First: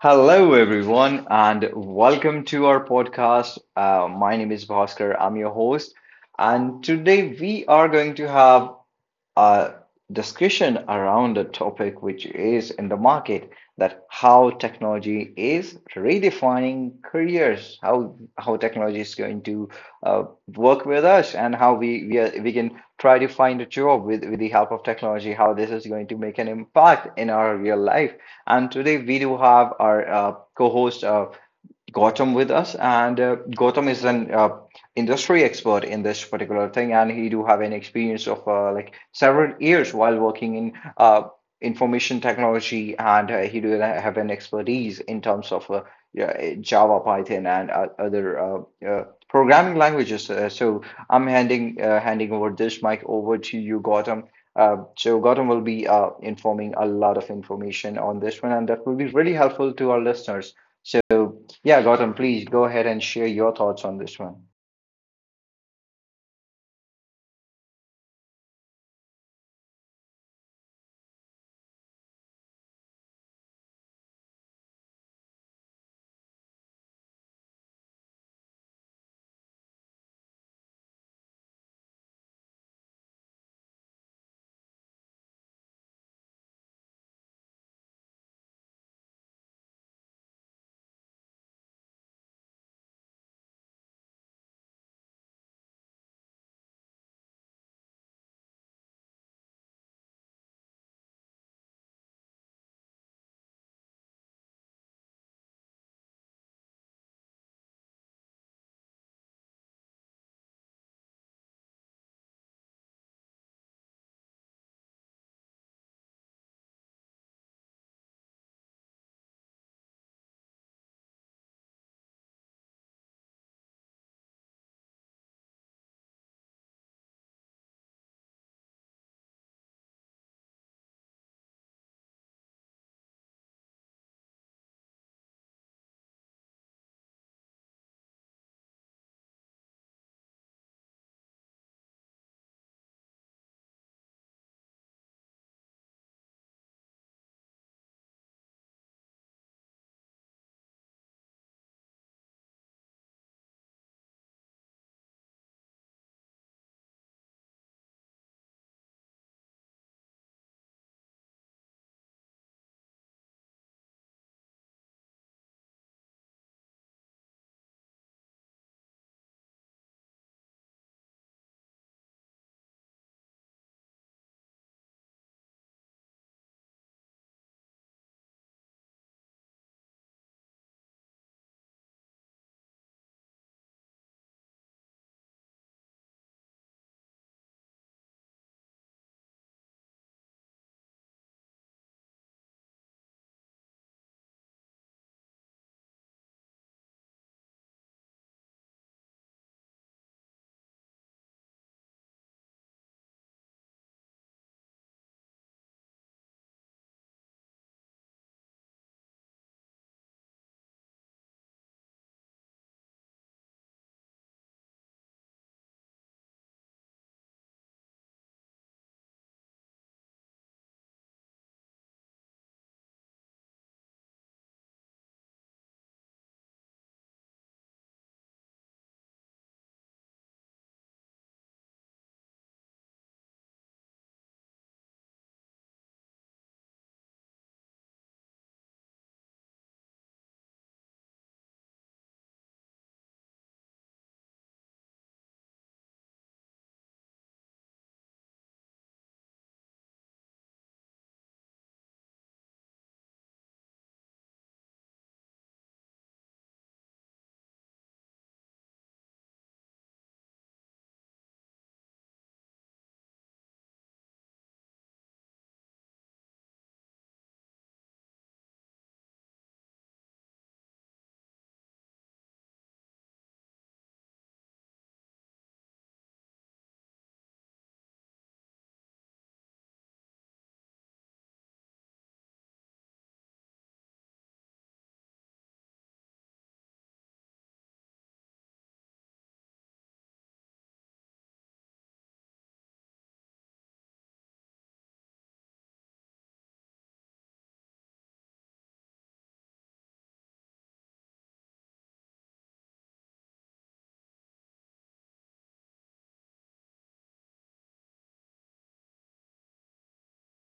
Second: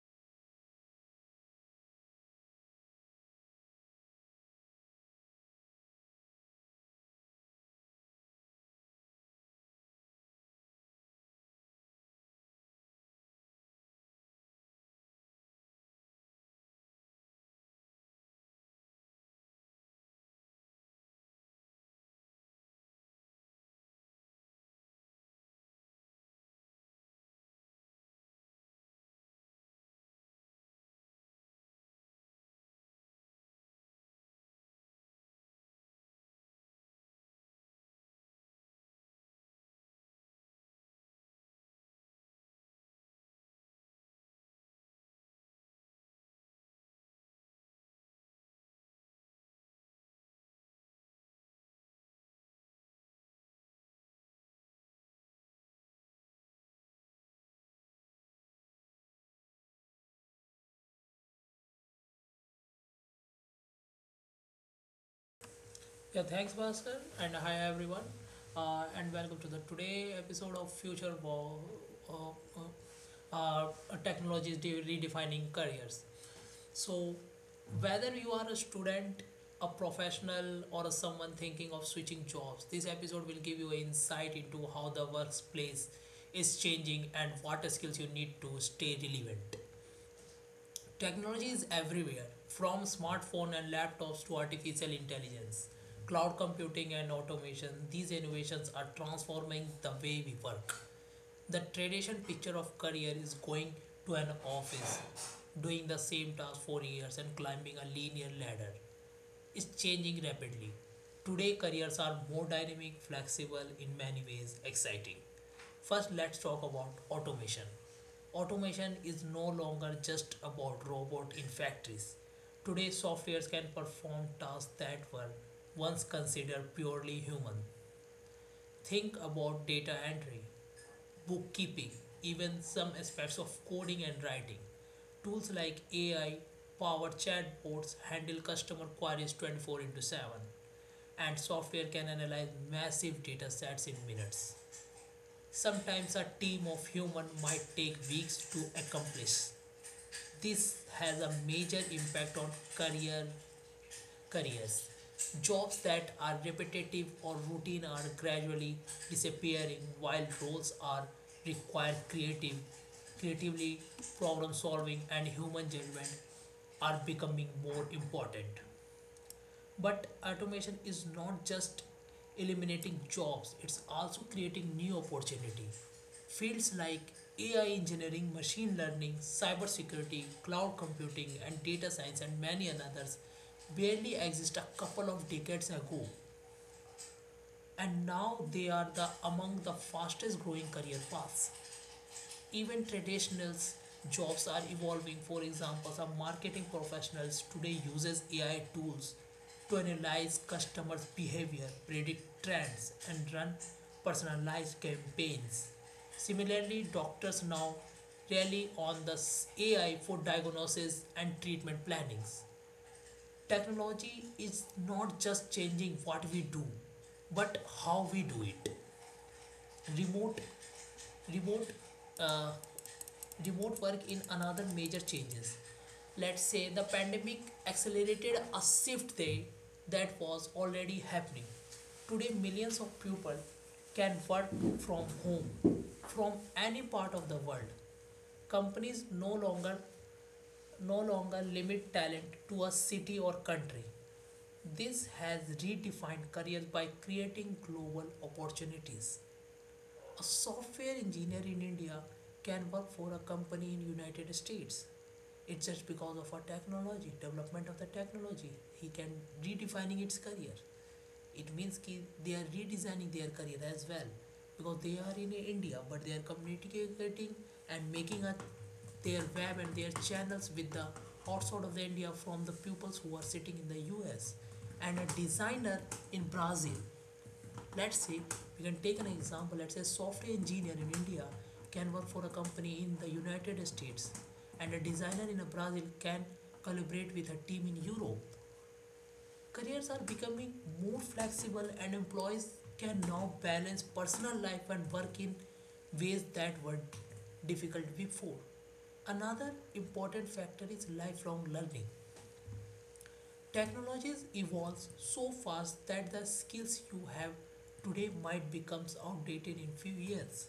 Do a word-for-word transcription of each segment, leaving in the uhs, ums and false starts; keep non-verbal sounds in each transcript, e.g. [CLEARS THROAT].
Hello, everyone, and welcome to our podcast. Uh, my name is Bhaskar, I'm your host, and today we are going to have a discussion around a topic which is in the market, that how technology is redefining careers, how how technology is going to uh, work with us, and how we we, are, we can try to find a job with with the help of technology. How this is going to make an impact in our real life. And today we do have our uh, co-host uh, Gautam with us, and uh, Gautam is an uh, industry expert in this particular thing, and he do have an experience of uh, like several years while working in uh, information technology, and uh, he do have an expertise in terms of uh, yeah, Java, Python, and uh, other uh, uh, programming languages. Uh, so I'm handing uh, handing over this mic over to you, Gautam. Uh, so Gautam will be uh, informing a lot of information on this one, and that will be really helpful to our listeners. So yeah, Gautam, please go ahead and share your thoughts on this one. Yeah, thanks, Bhaskar, and hi everyone, uh, and welcome to the today episode of Future Wo- uh, uh, uh, Technologies de- Redefining Careers. So, whether you are a student, a professional, or someone thinking of switching jobs, this episode will give you insight into how the workplace is changing and what skills you need to stay relevant. Technology is everywhere, from smartphones and laptops to artificial intelligence, cloud computing and automation. These innovations are transforming the way we work. The traditional picture of career is going to an office, doing the same task for years and climbing a linear ladder is changing rapidly. Today, careers are more dynamic, flexible, in many ways exciting. First, let's talk about automation. Automation is no longer just about robots in factories. Today, softwares can perform tasks that were once considered purely human. Think about data entry, bookkeeping, even some aspects of coding and writing. Tools like A I powered chatbots handle customer queries twenty-four into seven, and software can analyze massive data sets in minutes. Sometimes a team of humans might take weeks to accomplish. This has a major impact on career careers. Jobs that are repetitive or routine are gradually disappearing, while roles are require creative creatively problem solving and human judgment are becoming more important. But automation is not just eliminating jobs, it's also creating new opportunities. Fields like A I engineering, machine learning, cybersecurity, cloud computing, and data science, and many others barely exist a couple of decades ago, and now they are the among the fastest growing career paths. Even traditional jobs are evolving. For example, some marketing professionals today uses A I tools to analyze customers behavior, predict trends and run personalized campaigns. Similarly, doctors now rely on the A I for diagnosis and treatment plannings. Technology is not just changing what we do, but how we do it. remote remote uh, Remote work in another major changes. Let's say the pandemic accelerated a shift day that was already happening. Today, millions of people can work from home, from any part of the world. Companies no longer no longer limit talent to a city or country. This has redefined careers by creating global opportunities. A software engineer in India can work for a company in United States. It's just because of our technology, development of the technology. He can redefining its career. It means कि they are redesigning their career as well, because they are in India, but they are communicating and making a, their web and their channels with the outside of the India from the pupils who are sitting in the U S, and a designer in Brazil. Let's say we can take an example. Let's say a software engineer in India can work for a company in the United States, and a designer in Brazil can collaborate with a team in Europe. Careers are becoming more flexible, and employees can now balance personal life and work in ways that were difficult before. Another important factor is lifelong learning. Technologies evolves so fast that the skills you have today might become outdated in few years.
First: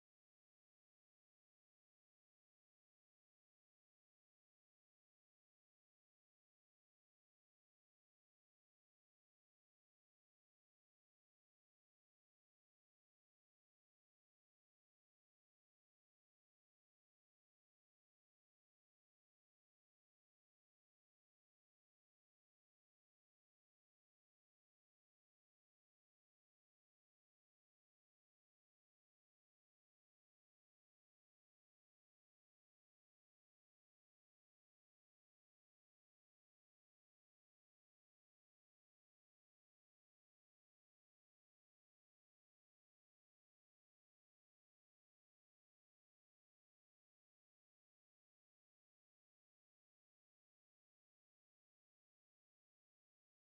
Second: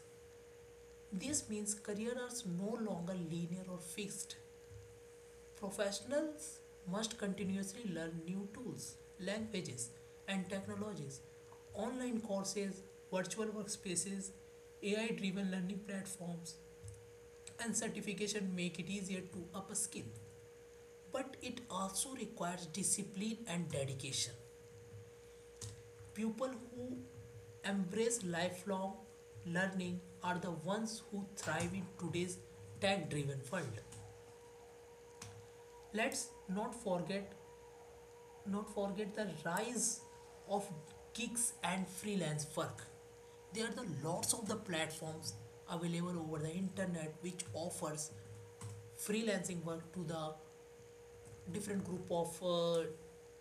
This means careers are no longer linear or fixed. Professionals must continuously learn new tools, languages, and technologies. Online courses, virtual workspaces, A I-driven learning platforms, and certification make it easier to upskill. But it also requires discipline and dedication. People who embrace lifelong learning are the ones who thrive in today's tech-driven world. Let's not forget not forget the rise of gigs and freelance work. There are the lots of the platforms available over the internet which offers freelancing work to the different group of uh,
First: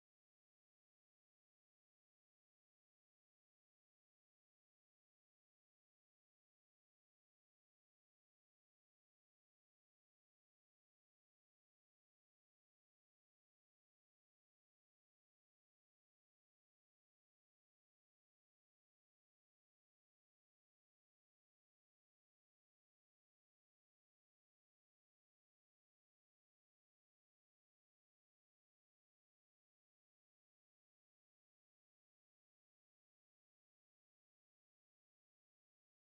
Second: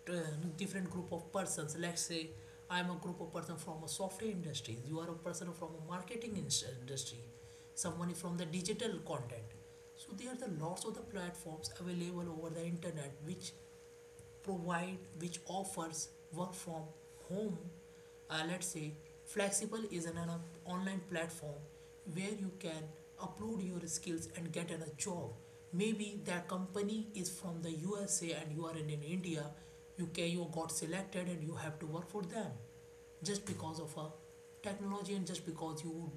t- uh, no, different group of persons. Let's say I'm a group of person from a software industry, you are a person from a marketing industry, someone is from the digital content. So there are the lots of the platforms available over the internet which provide which offers work from home. Uh, let's say flexible is an, online platform where you can upload your skills and get an, a job. Maybe that company is from the U S A and you are in, in India. You can you got selected and you have to work for them, just because of a technology and just because you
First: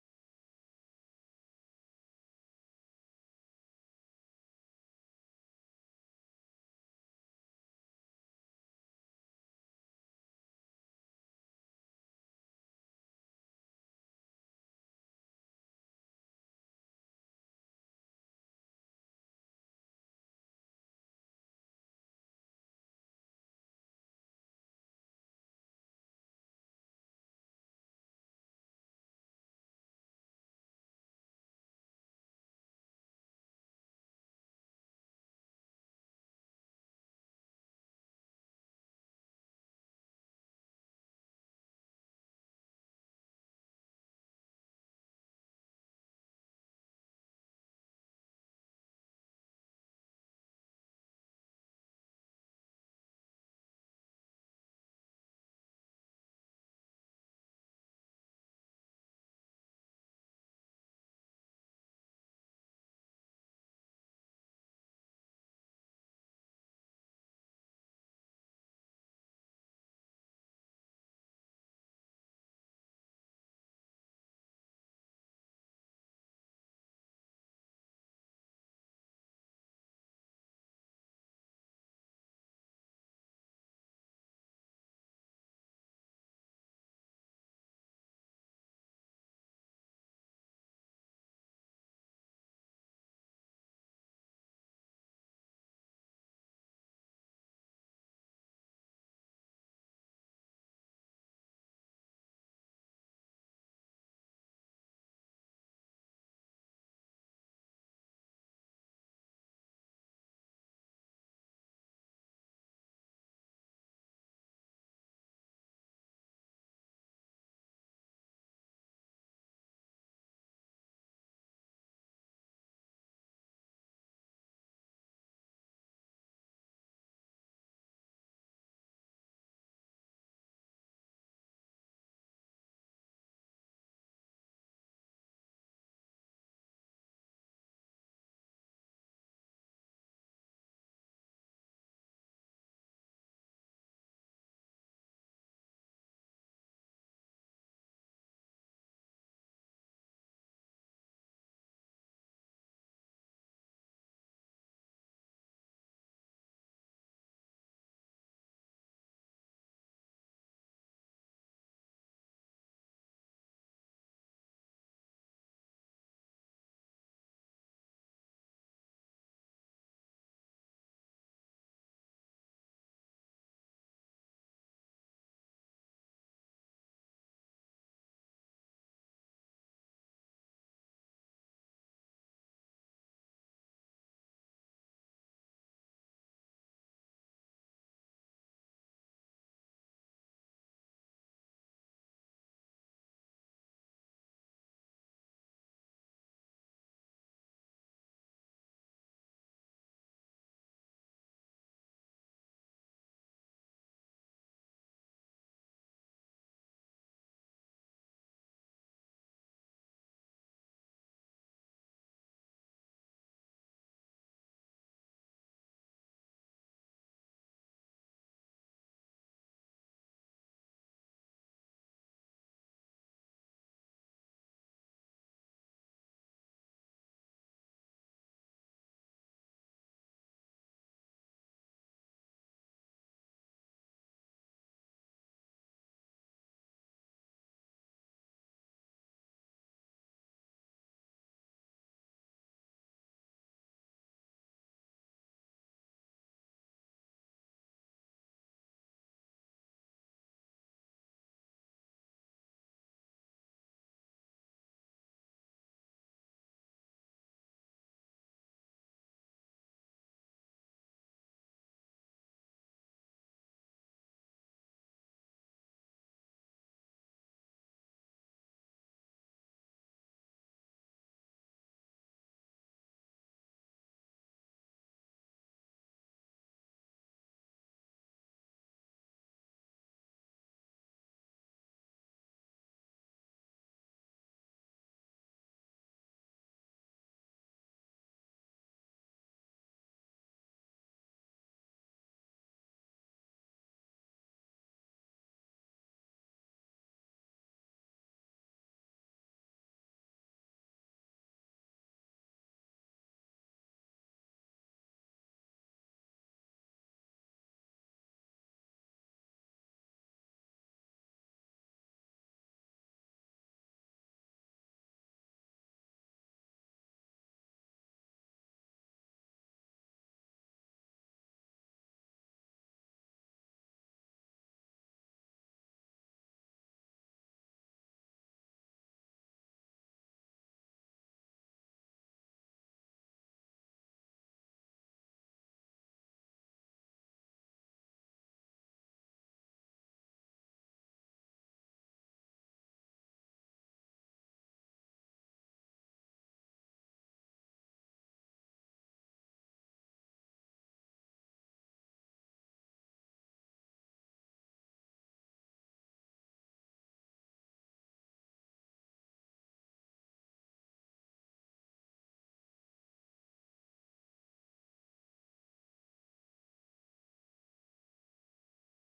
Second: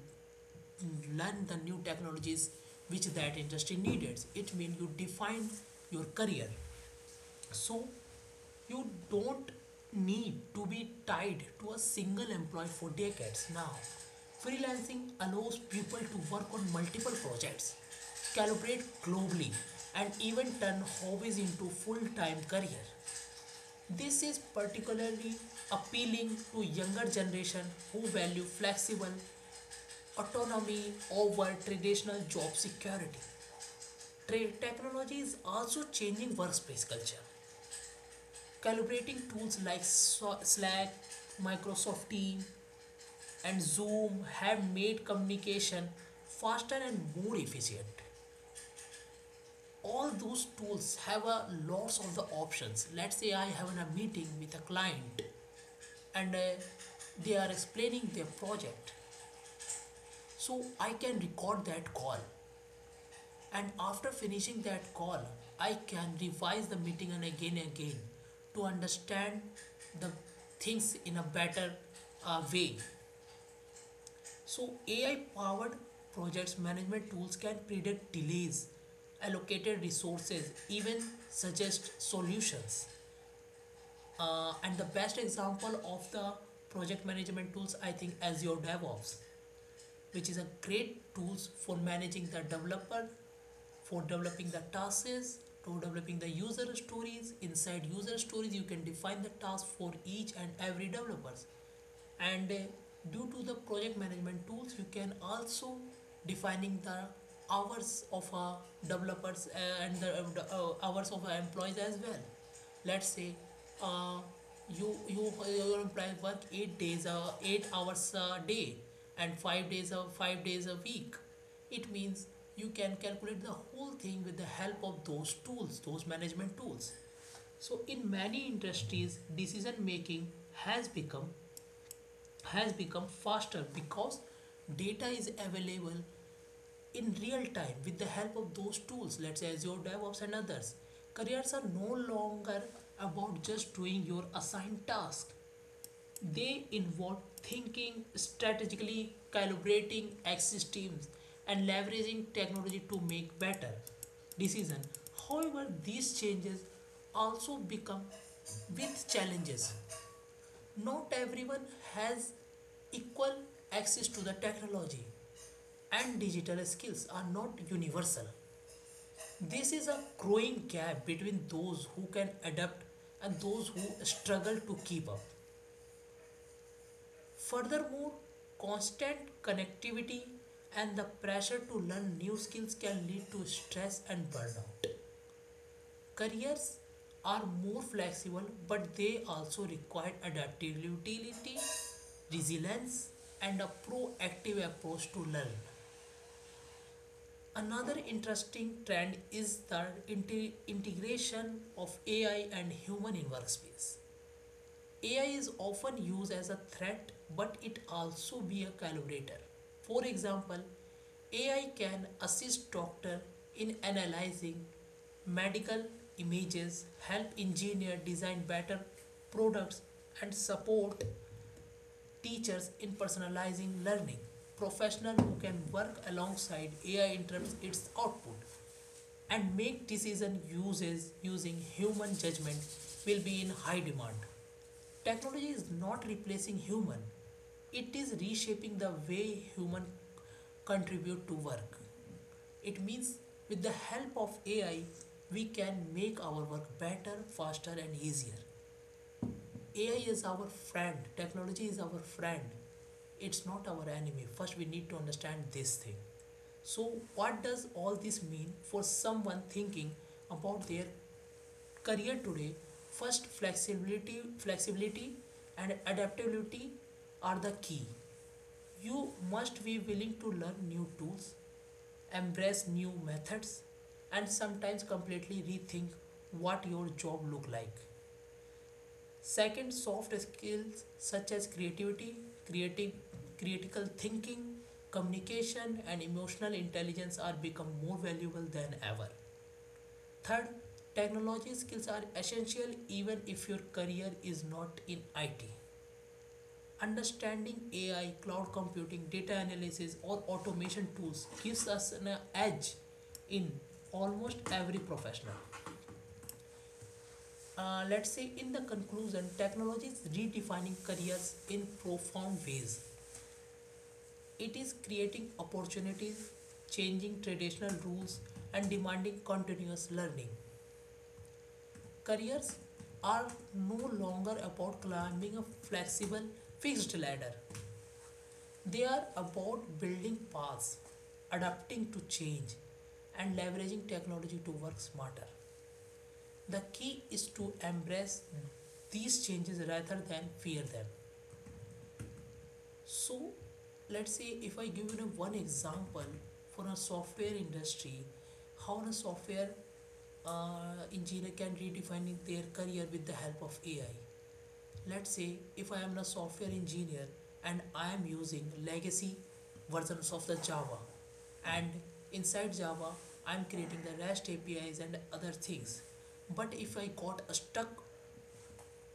learn the new technologies which that industry needed. It means you define your career. So you don't need to be tied to a single employee for decades now. Freelancing allows people to work on multiple projects, collaborate globally, and even turn hobbies into full-time career. This is particularly appealing to younger generation who value flexible autonomy over traditional job security. Tra- technology is also changing workspace culture. Collaborating tools like So- Slack, Microsoft Teams, and Zoom have made communication faster and more efficient. All those tools have a lots of the options. Let's say I have a meeting with a client, and uh, they are explaining their project. So I can record that call, and after finishing that call, I can revise the meeting and again and again to understand the things in a better uh, way. So, A I powered projects management tools can predict delays, allocated resources, even suggest solutions. Uh, and the best example of the project management tools, I think, Azure DevOps, which is a great tools for managing the developer, for developing the tasks, to developing the user stories. Inside user stories, you can define the task for each and every developers, and uh, due to the project management tools you can also defining the hours of uh, developers uh, and the uh, hours of employees as well. Let's say uh, you you your employee work eight days uh, eight hours a day and five days a five days a week. It means you can calculate the whole thing with the help of those tools, those management tools. So in many industries decision making has become has become faster because data is available in real time with the help of those tools, let's say Azure DevOps and others. Careers are no longer about just doing your assigned task, they involve thinking, strategically calibrating access teams, and leveraging technology to make better decisions. However, these changes also become with challenges. Not everyone has equal access to the technology, and digital skills are not universal. This is a growing gap between those who can adapt and those who struggle to keep up. Furthermore, constant connectivity and the pressure to learn new skills can lead to stress and burnout. Careers are more flexible, but they also require adaptability, resilience, and a proactive approach to learn. Another interesting trend is the inte- integration of A I and human in workspace. A I is often used as a threat, but it also be a collaborator. For example, A I can assist doctor in analyzing medical images, help engineer design better products, and support teachers in personalizing learning. Professional who can work alongside A I interrupts its output and make decision uses using human judgment will be in high demand. Technology is not replacing human. It is reshaping the way human contribute to work. It means with the help of A I, we can make our work better, faster and easier. A I is our friend. Technology is our friend. It's not our enemy. First we need to understand this thing. So what does all this mean for someone thinking about their career today? First, flexibility flexibility and adaptability are the key. You must be willing to learn new tools, embrace new methods, and sometimes completely rethink what your job look like. Second, soft skills such as creativity creating critical thinking, communication and emotional intelligence are become more valuable than ever. Third, technology skills are essential even if your career is not in I T. Understanding A I, cloud computing, data analysis, or automation tools gives us an edge in almost every professional. Uh, let's say, in the conclusion, technology is redefining careers in profound ways. It is creating opportunities, changing traditional rules, and demanding continuous learning. Careers are no longer about climbing a flexible, fixed ladder. They are about building paths, adapting to change, and leveraging technology to work smarter. The key is to embrace these changes rather than fear them. So, let's say if I give you one example for a software industry, how a software uh, engineer can redefine their career with the help of A I. Let's say if I am a software engineer and I am using legacy versions of the Java, and inside Java I'm creating the R E S T A P Is and other things. But if I got stuck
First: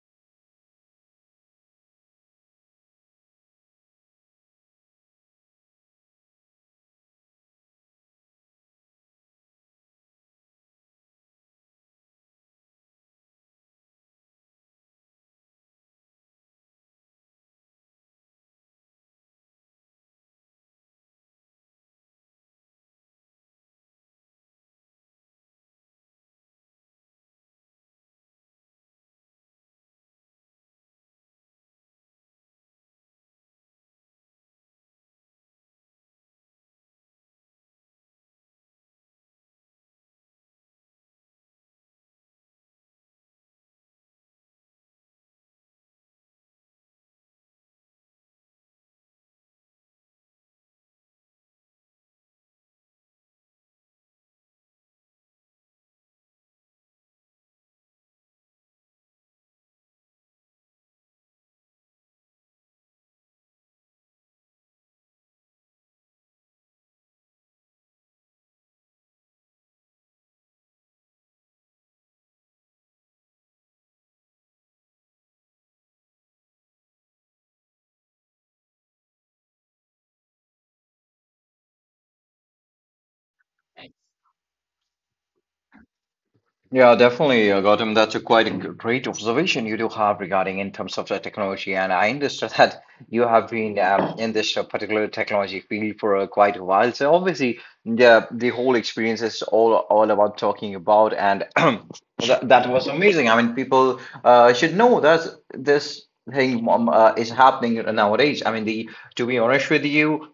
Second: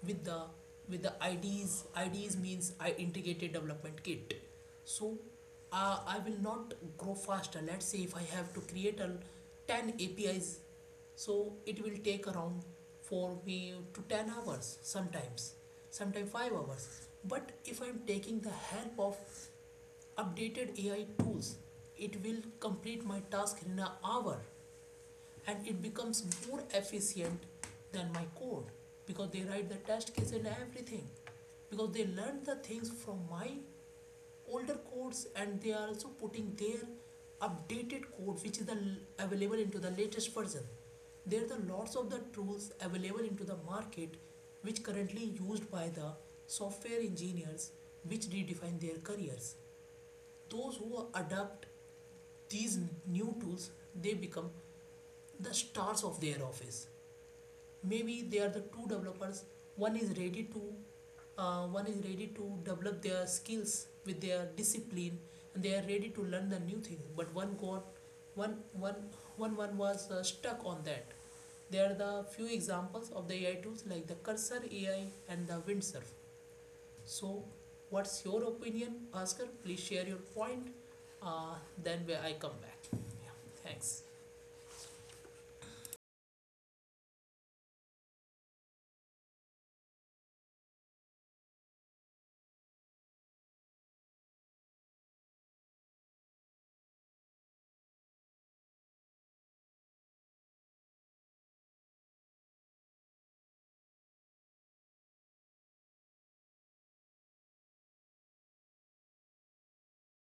with the with the I Ds. I Ds means I Ds means integrated development kit. So uh, I will not grow faster. Let's say if I have to create a ten A P Is, so it will take around for me to ten hours sometimes, sometimes five hours. But if I'm taking the help of updated A I tools, it will complete my task in an hour, and it becomes more efficient than my code because they write the test case and everything, because they learned the things from my older codes and they are also putting their updated code which is the available into the latest version. There are the lots of the tools available into the market which currently used by the software engineers, which redefine their careers. Those who adapt these new tools, they become the stars of their office. Maybe they are the two developers. One is ready to uh, one is ready to develop their skills with their discipline and they are ready to learn the new thing, but one got one one one one was uh, stuck on that. There are the few examples of the AI tools like the cursor AI and the windsurf. So, what's your opinion, Bhaskar? Please share your point. Uh, then we- I come back. Yeah, thanks. Yeah, definitely, uh, Gautam. That's a quite a g- great observation you do have regarding in terms of the technology. And I understand that you have been um, in this uh, particular technology field for uh, quite a while. So obviously, the the whole experience is all all about talking about, and [CLEARS THROAT] that, that was amazing. I mean, people uh, should know that this thing um, uh, is happening nowadays. I mean, the to be honest with you,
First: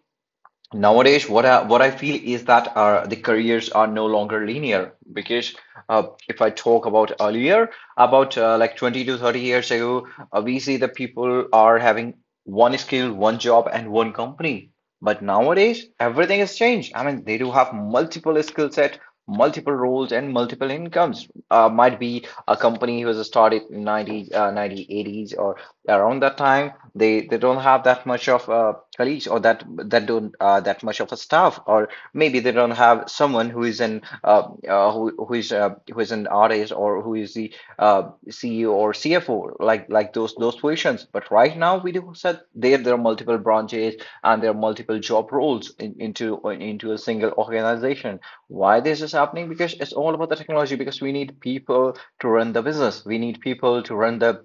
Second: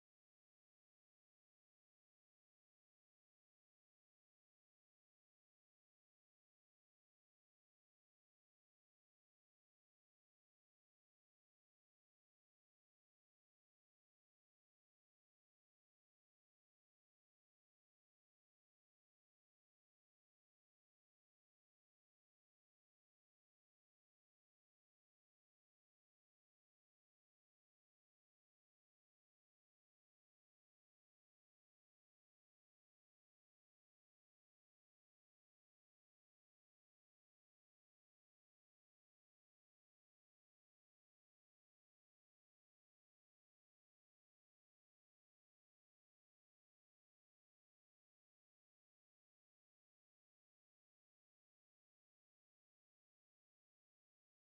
nowadays, what I, what I feel is that uh, the careers are no longer linear because, uh, if I talk about earlier, about uh, like 20 to 30 years ago, uh, we see that people are having one skill, one job, and one company. But nowadays, everything has changed. I mean, they do have multiple skill set, multiple roles, and multiple incomes. Uh, might be a company who was started in ninety, uh, ninety, eighties or around that time, they they don't have that much of uh, colleagues, or that that don't uh, that much of a staff, or maybe they don't have someone who is an uh, uh, who who is uh, who is an artist, or who is the uh, C E O or C F O, like like those those positions. But right now we do said there, there are multiple branches and there are multiple job roles in, into into a single organization. Why this is happening? Because it's all about the technology. Because we need people to run the business. We need people to run the—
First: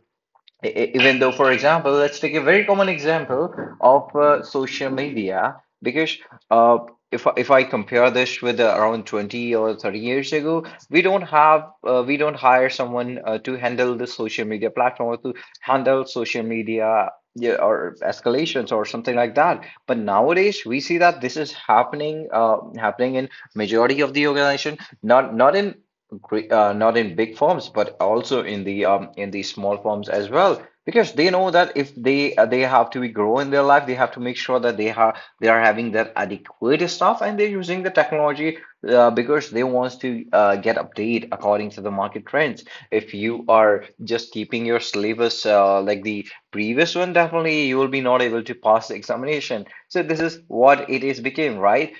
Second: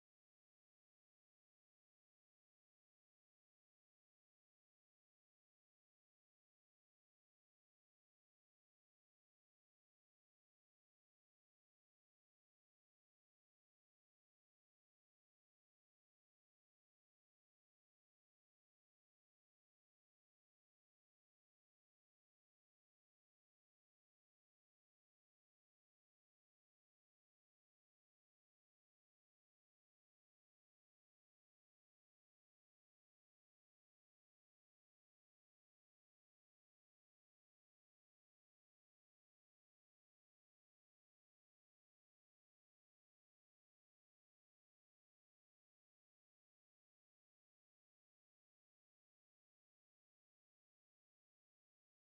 E- e- even though, for example, let's take a very common example of uh, social media, because uh, if, I- if I compare this with uh, around 20 or 30 years ago, we don't have uh, we don't hire someone uh, to handle the social media platform or to handle social media, yeah, or escalations or something like that. But nowadays we see that this is happening uh, happening in majority of the organization, not not in gre- uh, not in big firms, but also in the um, in the small firms as well, because they know that if they uh, they have to be grow in their life, they have to make sure that they are they are having that adequate stuff and they're using the technology, uh, because they wants to uh, get update according to the market trends. If you are just keeping your syllabus uh, like the previous one, definitely you will be not able to pass the examination. So this is what it is became, right?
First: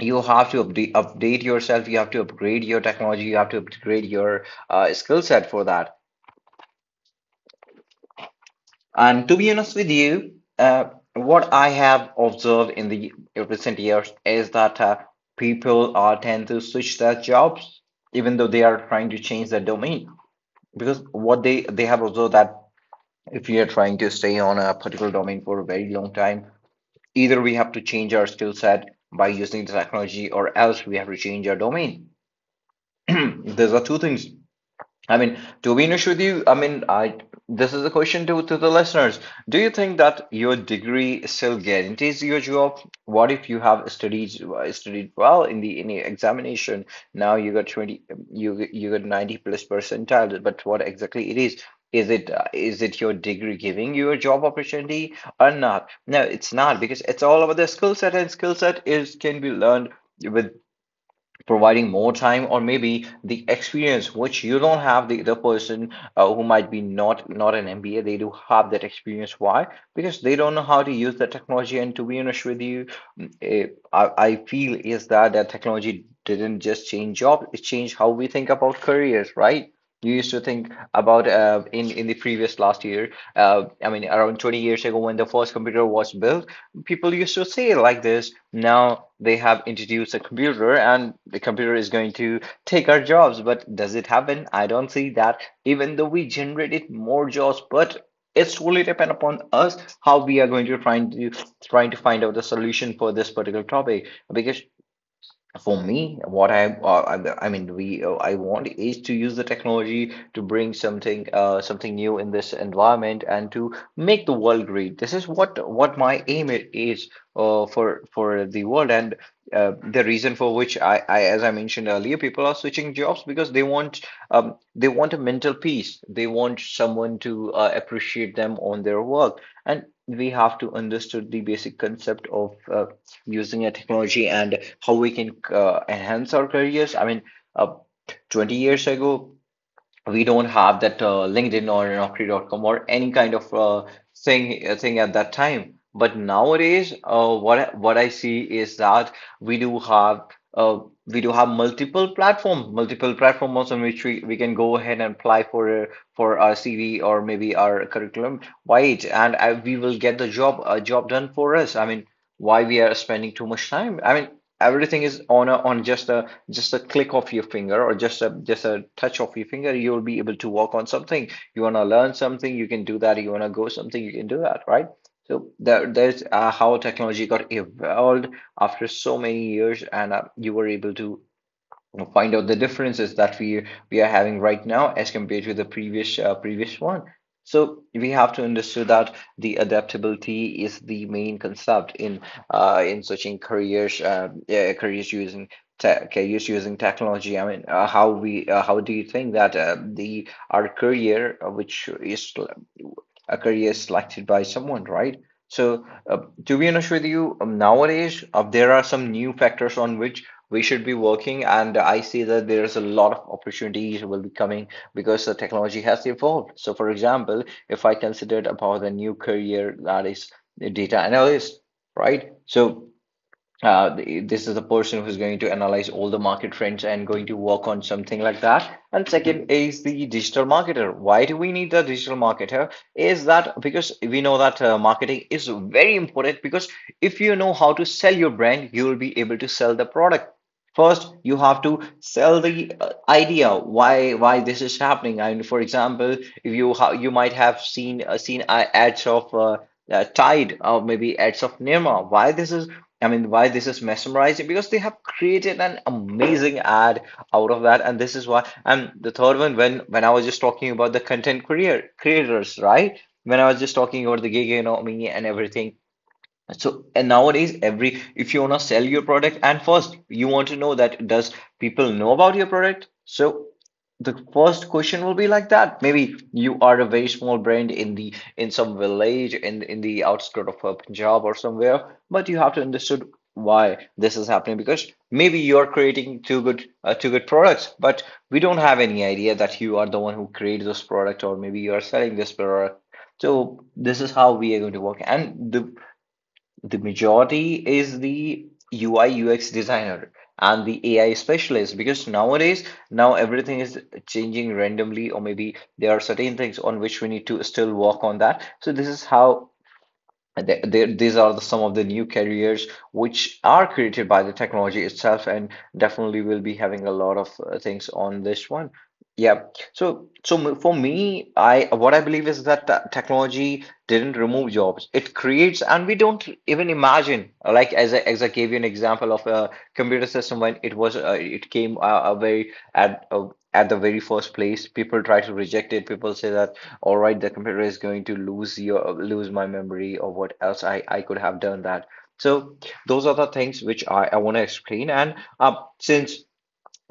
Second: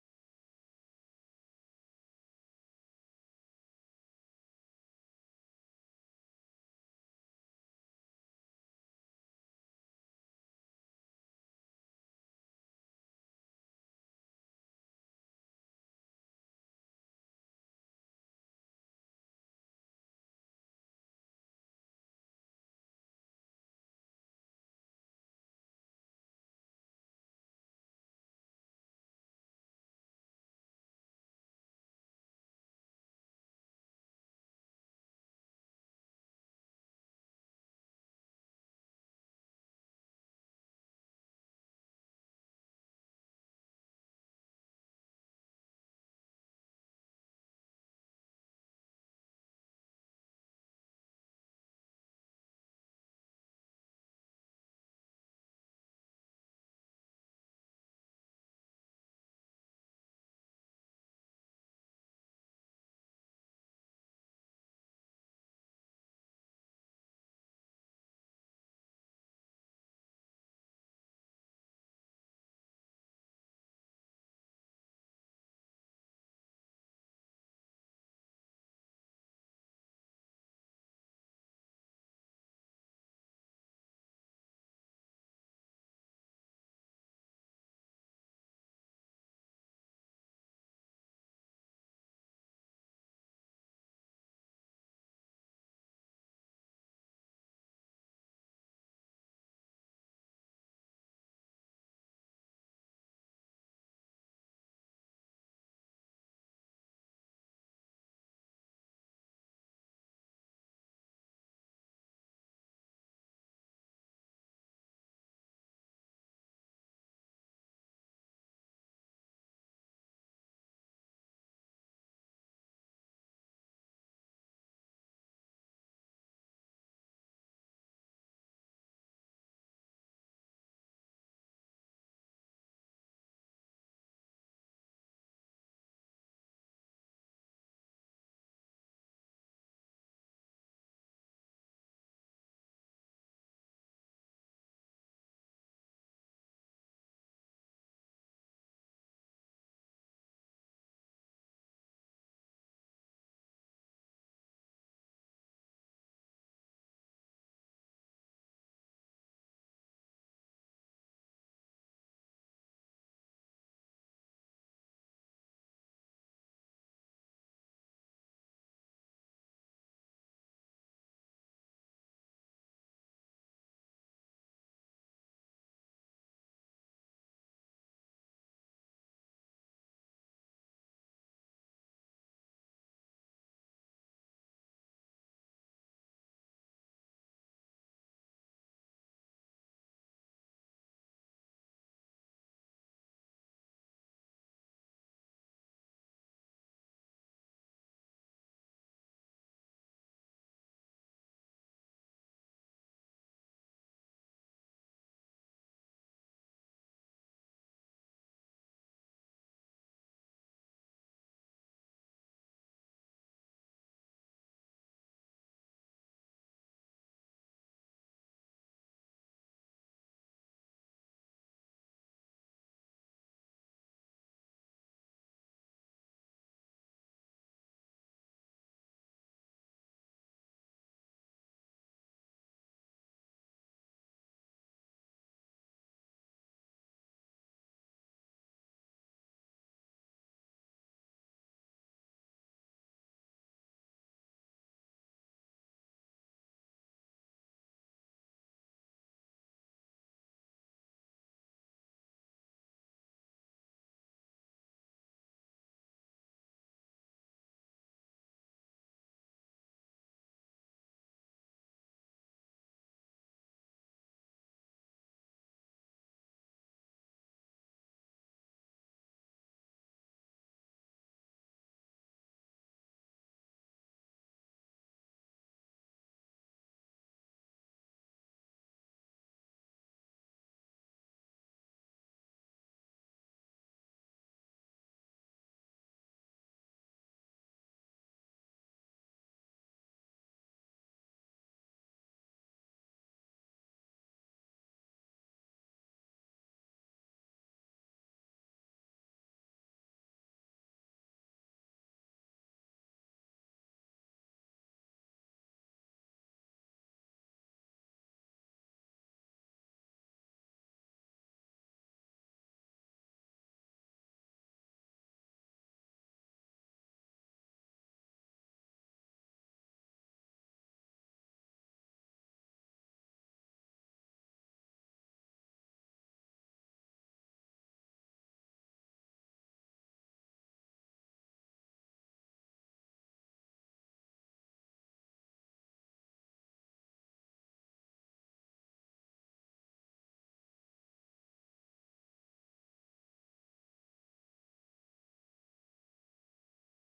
You have to update, update yourself, you have to upgrade your technology, you have to upgrade your uh, skill set for that. And to be honest with you, uh, what I have observed in the recent years is that uh, people uh, tend to switch their jobs, even though they are trying to change their domain, because what they they have observed that if we are trying to stay on a particular domain for a very long time, either we have to change our skill set by using the technology, or else we have to change our domain. [CLEARS THROAT] Those are two things. I mean, to be honest with you, I mean, I this is a question to to the listeners. Do you think that your degree still guarantees your job? What if you have studied studied well in the in the examination? Now you got 20, you got- you got 90 plus percentile, but what exactly it is? Is it uh, is it your degree giving you a job opportunity or not? No, it's not, because it's all about the skill set, and skill set is can be learned with providing more time, or maybe the experience which you don't have, the other person uh, who might be not not an M B A, they do have that experience. Why? Because they don't know how to use the technology. And to be honest with you, mm, eh, I, I feel is that that technology didn't just change jobs, it changed how we think about careers, right? You used to think about uh, in in the previous last year, uh, I mean around 20 years ago, when the first computer was built, people used to say it like this. Now they have introduced a computer and the computer is going to take our jobs. But does it happen? I don't see that. Even though we generated more jobs, but it's really depend upon us how we are going to find to trying to find out the solution for this particular topic. Because for me, what I, uh, I I mean, we, uh, I want is to use the technology to bring something, uh, something new in this environment and to make the world great. This is what what my aim i- is, uh, for for the world. And uh, the reason for which I, I, as I mentioned earlier, people are switching jobs because they want, um, they want a mental peace. They want someone to uh, appreciate them on their work, and we have to understood the basic concept of uh, using a technology and how we can uh, enhance our careers. I mean, uh, 20 years ago, we don't have that uh, LinkedIn or naukri dot com or any kind of uh, thing uh, thing at that time. But nowadays, uh, what I- what I see is that we do have uh, we do have multiple platforms, multiple platforms on which we, we can go ahead and apply for uh, for our C V or maybe our curriculum vitae, and I, we will get the job a job done for us. I mean, why we are spending too much time? I mean, everything is on a, on just a just a click of your finger, or just a just a touch of your finger. You'll be able to work on something, you want to learn something you can do that, you want to go something you can do that, right? So that that's uh, how technology got evolved after so many years, and uh, you were able to— we'll find out the differences that we we are having right now as compared to the previous uh, previous one. So we have to understand that the adaptability is the main concept in uh, in switching careers, uh, yeah, careers using careers using technology. I mean, uh, how we uh, how do you think that uh, the our career, uh, which is a career selected by someone, right? So, uh, to be honest with you, um, nowadays uh, there are some new factors on which we should be working, and I see that there's a lot of opportunities will be coming because the technology has evolved. So for example, if I considered about the new career, that is data analyst, right? So uh, th- this is the person who's going to analyze all the market trends and going to work on something like that. And second is the digital marketer. Why do we need the digital marketer? Is that because we know that uh, marketing is very important, because if you know how to sell your brand, you will be able to sell the product. First, you have to sell the uh, idea why why this is happening. And for example, if you ha you might have seen uh, seen uh, ads of uh, uh, Tide, or maybe ads of Nirma. Why this is— I mean, why this is mesmerizing, because they have created an amazing ad out of that, and this is why. And the third one, when when I was just talking about the content creator creators, right? When I was just talking about the gig economy and everything, so and nowadays, every if you want to sell your product, and first you want to know that does people know about your product? So the first question will be like that. Maybe you are a very small brand in the in some village in in the outskirt of uh, Punjab or somewhere, but you have to understood why this is happening because maybe you are creating two good uh, two good products, but we don't have any idea that you are the one who created this product or maybe you are selling this product. So this is how we are going to work. And the the majority is the U I U X designer and the A I specialist because nowadays, now everything is changing randomly, or maybe there are certain things on which we need to still work on that. So, this is how and th- th- these are the, some of the new careers which are created by the technology itself, and definitely we'll be having a lot of uh, things on this one. Yeah. So, so m- for me, I what I believe is that the technology didn't remove jobs; it creates, and we don't even imagine. Like as I, as I gave you an example of a computer system when it was uh, it came uh, a very at uh, at the very first place, people try to reject it. People say that all right, the computer is going to lose your lose my memory or what else I, I could have done that. So those are the things which I, I want to explain. And uh, since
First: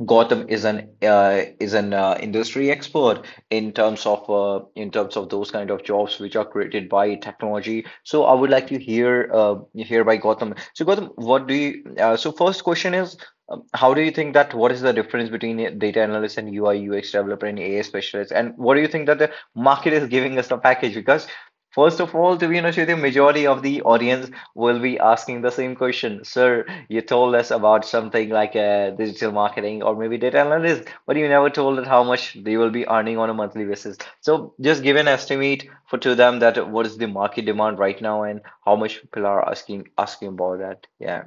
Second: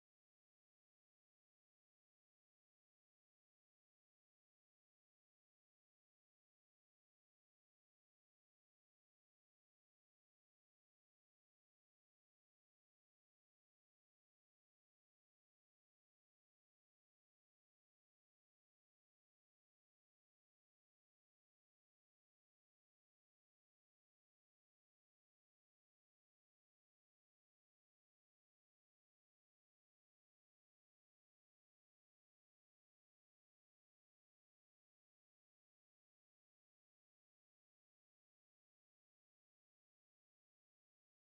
Gotham is an uh, is an uh, industry expert in terms of uh, in terms of those kind of jobs which are created by technology. So I would like to hear uh, hear by Gotham. So Gotham, what do you? Uh, so first question is, um, how do you think that what is the difference between a data analyst and U I U X developer and A I specialist? And what do you think that the market is giving us the package? Because first of all, to be honest with you, majority of the audience will be asking the same question, sir you told us about something like uh, digital marketing or maybe data analytics, but you never told us how much they will be earning on a monthly basis. So just give an estimate for to them that what is the market demand right now and how much people are asking asking about that. Yeah.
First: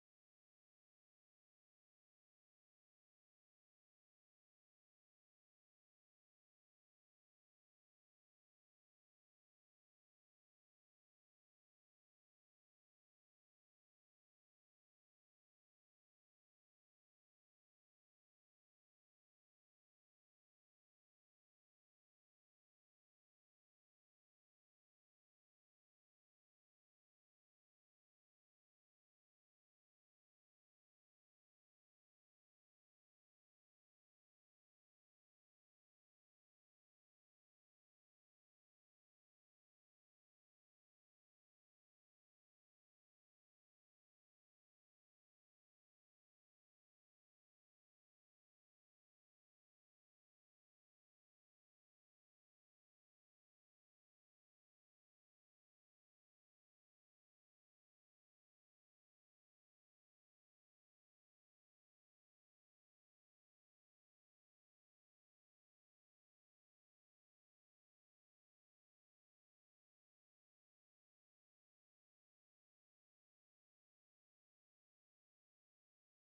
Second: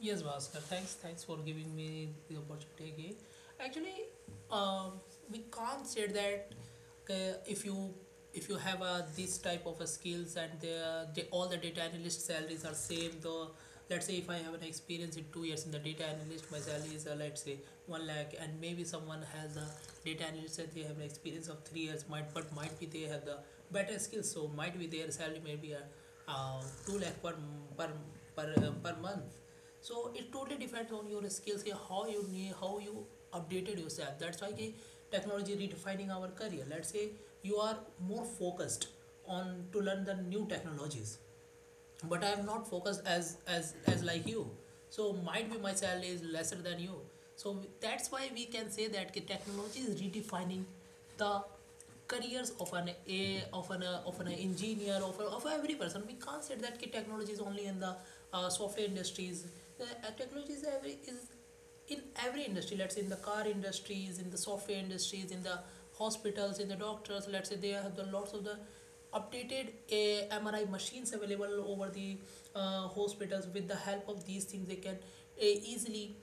Yes, Bhaskar. Thanks, thanks for giving me the opportunity again. Actually, um, we can't say that uh, if you if you have a this type of a skills and the, the all the data analyst salaries are same. Though, let's say if I have an experience in two years in the data analyst, my salary is, uh, let's say, one lakh, and maybe someone has a data analyst that they have an experience of three years, might but might be they have the better skills, so might be their salary maybe uh, uh, two lakh per per per, uh, per month. So it totally depends on your skills, how you need how you updated yourself. That's why technology redefining our career. Let's say you are more focused on to learn the new technologies, but I am not focused as as as like you, so might be my salary is lesser than you. So that's why we can say that ki technology is redefining the careers of an a of an uh, of an engineer of, of every person. We can't say that ki technology is only in the uh, software industries. The uh, technology is every is in every industry. Let's say in the car industries, in the software industries, in the hospitals, in the doctors. Let's say they have the lots of the updated uh, MRI machines available over the uh, hospitals. With the help of these things they can uh, easily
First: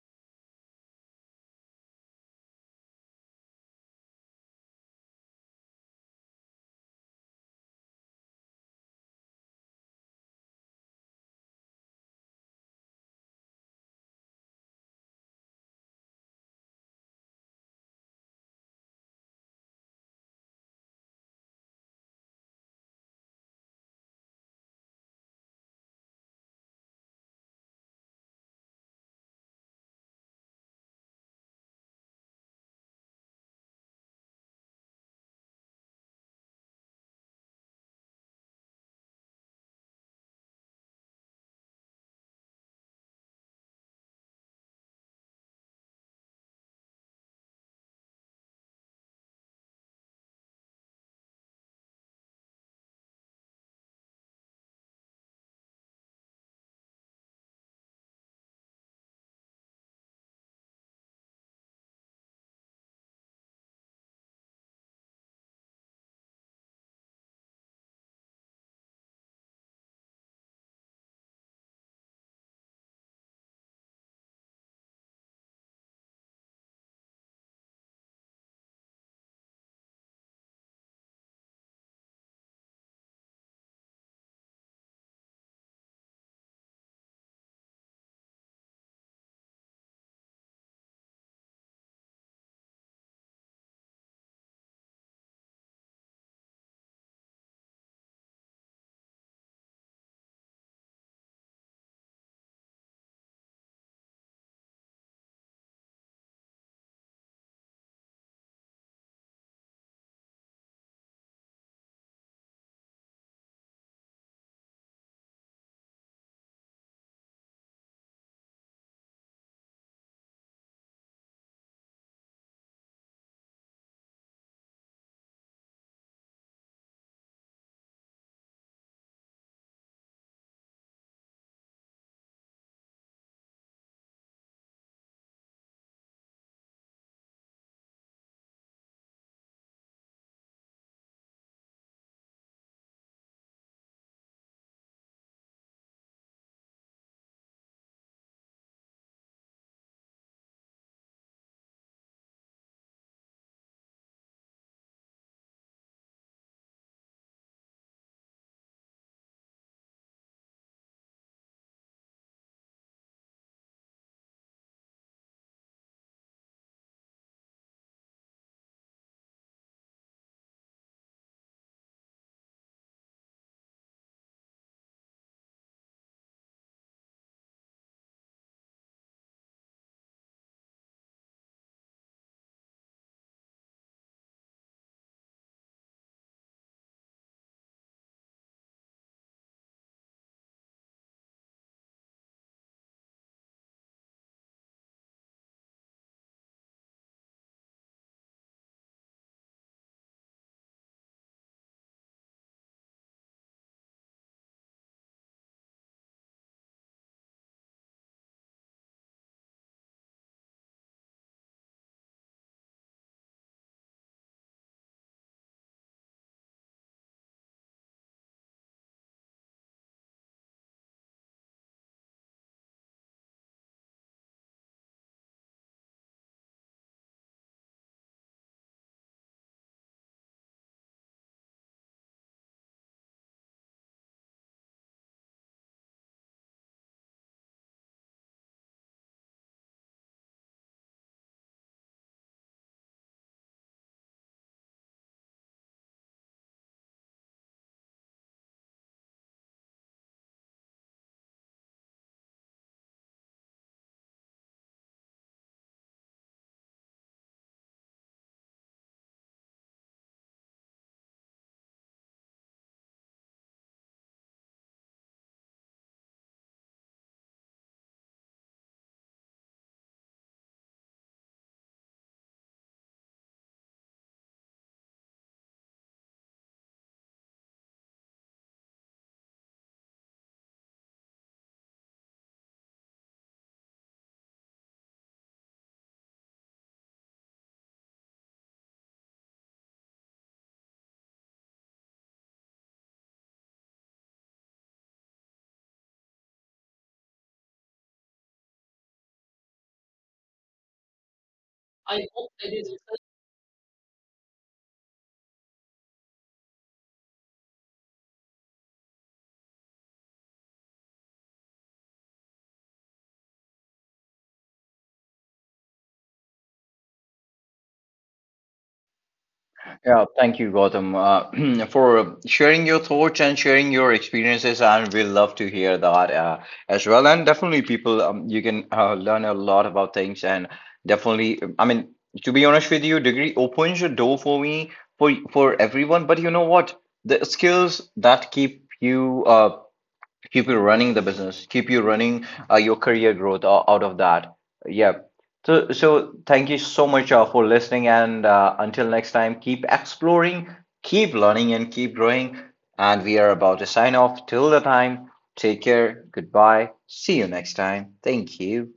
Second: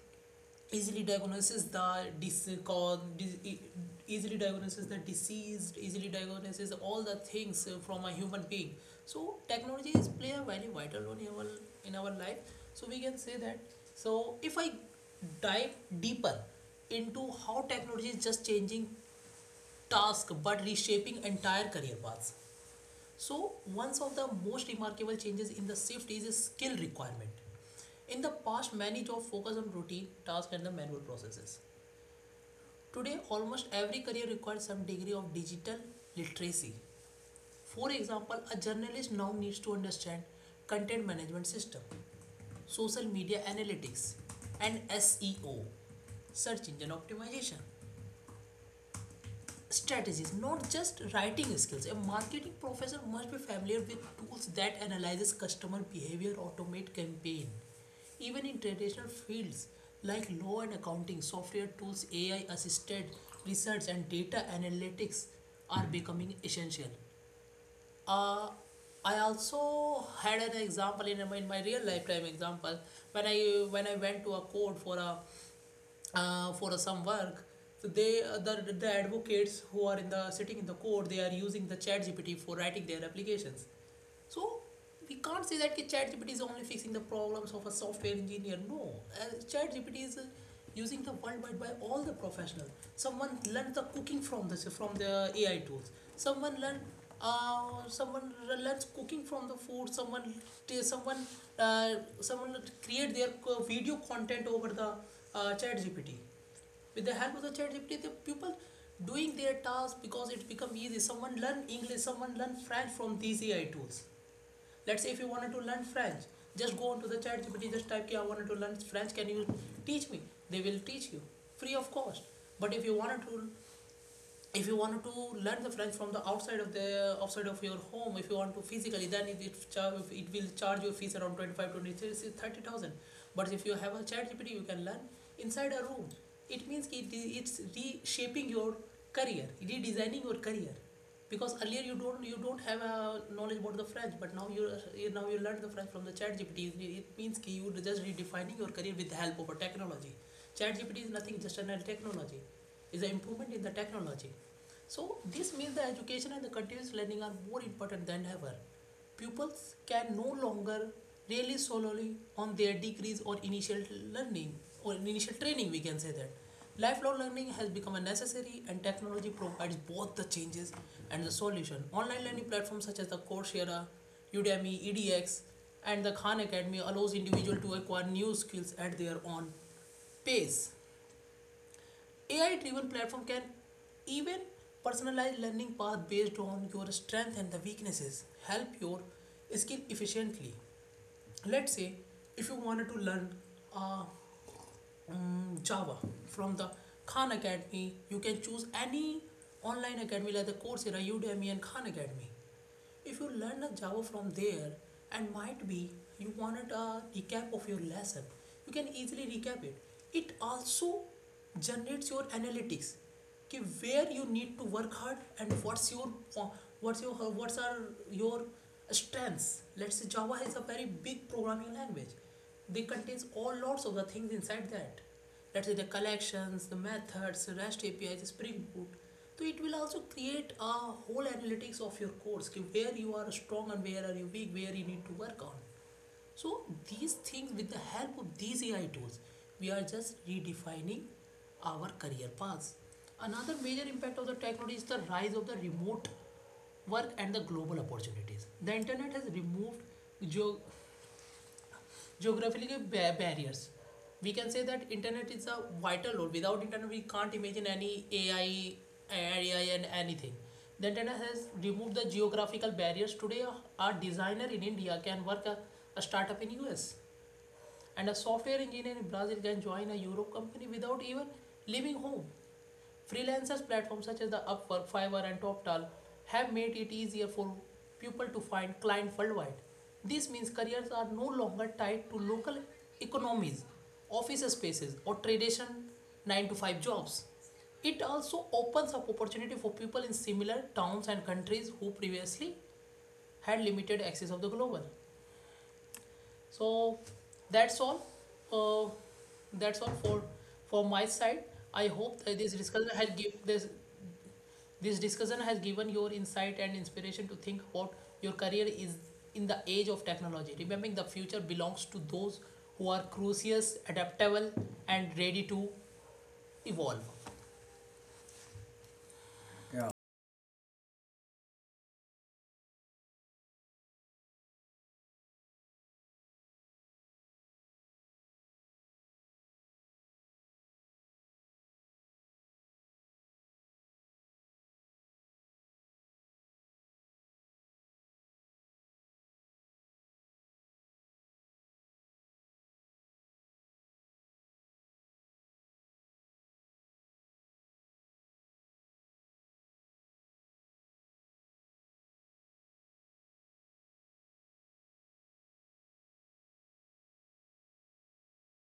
easily diagnoses the dis- cause, dis- e- easily diagnoses the diseased easily diagnoses all the things uh, from a human being. So technology is play a very vital role in our, in our life. So we can say that, so if I dive deeper into how technology is just changing task but reshaping entire career paths. So one of the most remarkable changes in the shift is a skill requirement. In the past, many jobs focus on routine tasks and the manual processes. Today, almost every career requires some degree of digital literacy. For example, a journalist now needs to understand content management system, social media analytics, and S E O, search engine optimization strategies, not just writing skills. A marketing professor must be familiar with tools that analyzes customer behavior, automate campaign. Even in traditional fields like law and accounting, software tools, A I assisted research and data analytics are becoming essential. Uh, I also had an example in my, in my real lifetime example, when I when I went to a court for a uh, for uh, some work. So they uh, the, the advocates who are in the sitting in the court, they are using the ChatGPT for writing their applications. So we can't say that ChatGPT is only fixing the problems of a software engineer. No, uh, ChatGPT is uh, using the worldwide by all the professionals. Someone learned the cooking from this, from the A I tools. Someone learned. Uh, someone learns cooking from the food. Someone, someone, uh, Someone create their video content over the uh, ChatGPT. With the help of the ChatGPT, the people doing their tasks because it's become easy. Someone learn English, someone learn French from these A I tools. Let's say if you wanted to learn French, just go onto the chat gpt just type, I wanted to learn French, can you teach me. They will teach you free of cost. But if you wanted to, if you want to learn the French from the outside of the outside of your home, if you want to physically, then it, it, char- it will charge your fees around twenty five, twenty three, thirty thousand. But if you have a chat gpt you can learn inside a room. It means it, it's reshaping your career, redesigning your career, because earlier you don't you don't have a knowledge about the French, but now you now you learn the French from the chat gpt it means ki you are just redefining your career with the help of a technology. Chat gpt is nothing just an technology. It's an improvement in the technology. So this means the education and the continuous learning are more important than ever. Pupils can no longer rely solely on their degrees or initial learning or initial training. We can say that lifelong learning has become a necessary, and technology provides both the changes and the solution. Online learning platforms such as the Coursera, Udemy, E D X, and the Khan Academy allows individual to acquire new skills at their own pace. A I driven platform can even personalize learning path based on your strength and the weaknesses, help your skill efficiently. Let's say if you wanted to learn a um, Java from the Khan Academy. You can choose any online academy like the Coursera, Udemy, and Khan Academy. If you learn a Java from there, and might be you wanted a recap of your lesson, you can easily recap it. It also generates your analytics कि where you need to work hard and what's your what's your what's are your strengths. Let's say Java is a very big programming language, they contains all lots of the things inside that. Let's say the collections, the methods, REST A P Is, Spring Boot. So it will also create a whole analytics of your course, where you are strong and where are you weak, where you need to work on. So these things, with the help of these A I tools, we are just redefining our career paths. Another major impact of the technology is the rise of the remote work and the global opportunities. The internet has removed geo- geographical barriers. We can say that internet is a vital role. Without internet we can't imagine any ai ai and anything. The internet has removed the geographical barriers. Today a, a designer in India can work a, a startup in US, and a software engineer in Brazil can join a Europe company without even leaving home. Freelancers platforms such as the Upwork, Fiverr, and TopTal have made it easier for people to find clients worldwide. This means careers are no longer tied to local economies, office spaces, or traditional nine to five jobs. It also opens up opportunity for people in similar towns and countries who previously had limited access of the global. So that's all. Uh, that's all for for my side. I hope that this discussion has given this this discussion has given your insight and inspiration to think about your career is in the age of technology. Remembering the future belongs to those who are curious, adaptable, and ready to evolve. Yeah, thank you, Gautam, uh, [CLEARS THROAT] for sharing your thoughts and sharing your experiences, and we love to hear that uh, as well. And definitely, people, um, you can uh, learn a lot about things, and definitely, I mean, to be honest with you, degree opens a door for me for for everyone. But you know what? The skills that keep you uh, keep you running the business, keep you running uh, your career growth, o- out of that, yeah. So so thank you so much uh, for listening, and uh, until next time, keep exploring, keep learning, and keep growing. And we are about to sign off. Till the time, take care, goodbye, see you next time, thank you.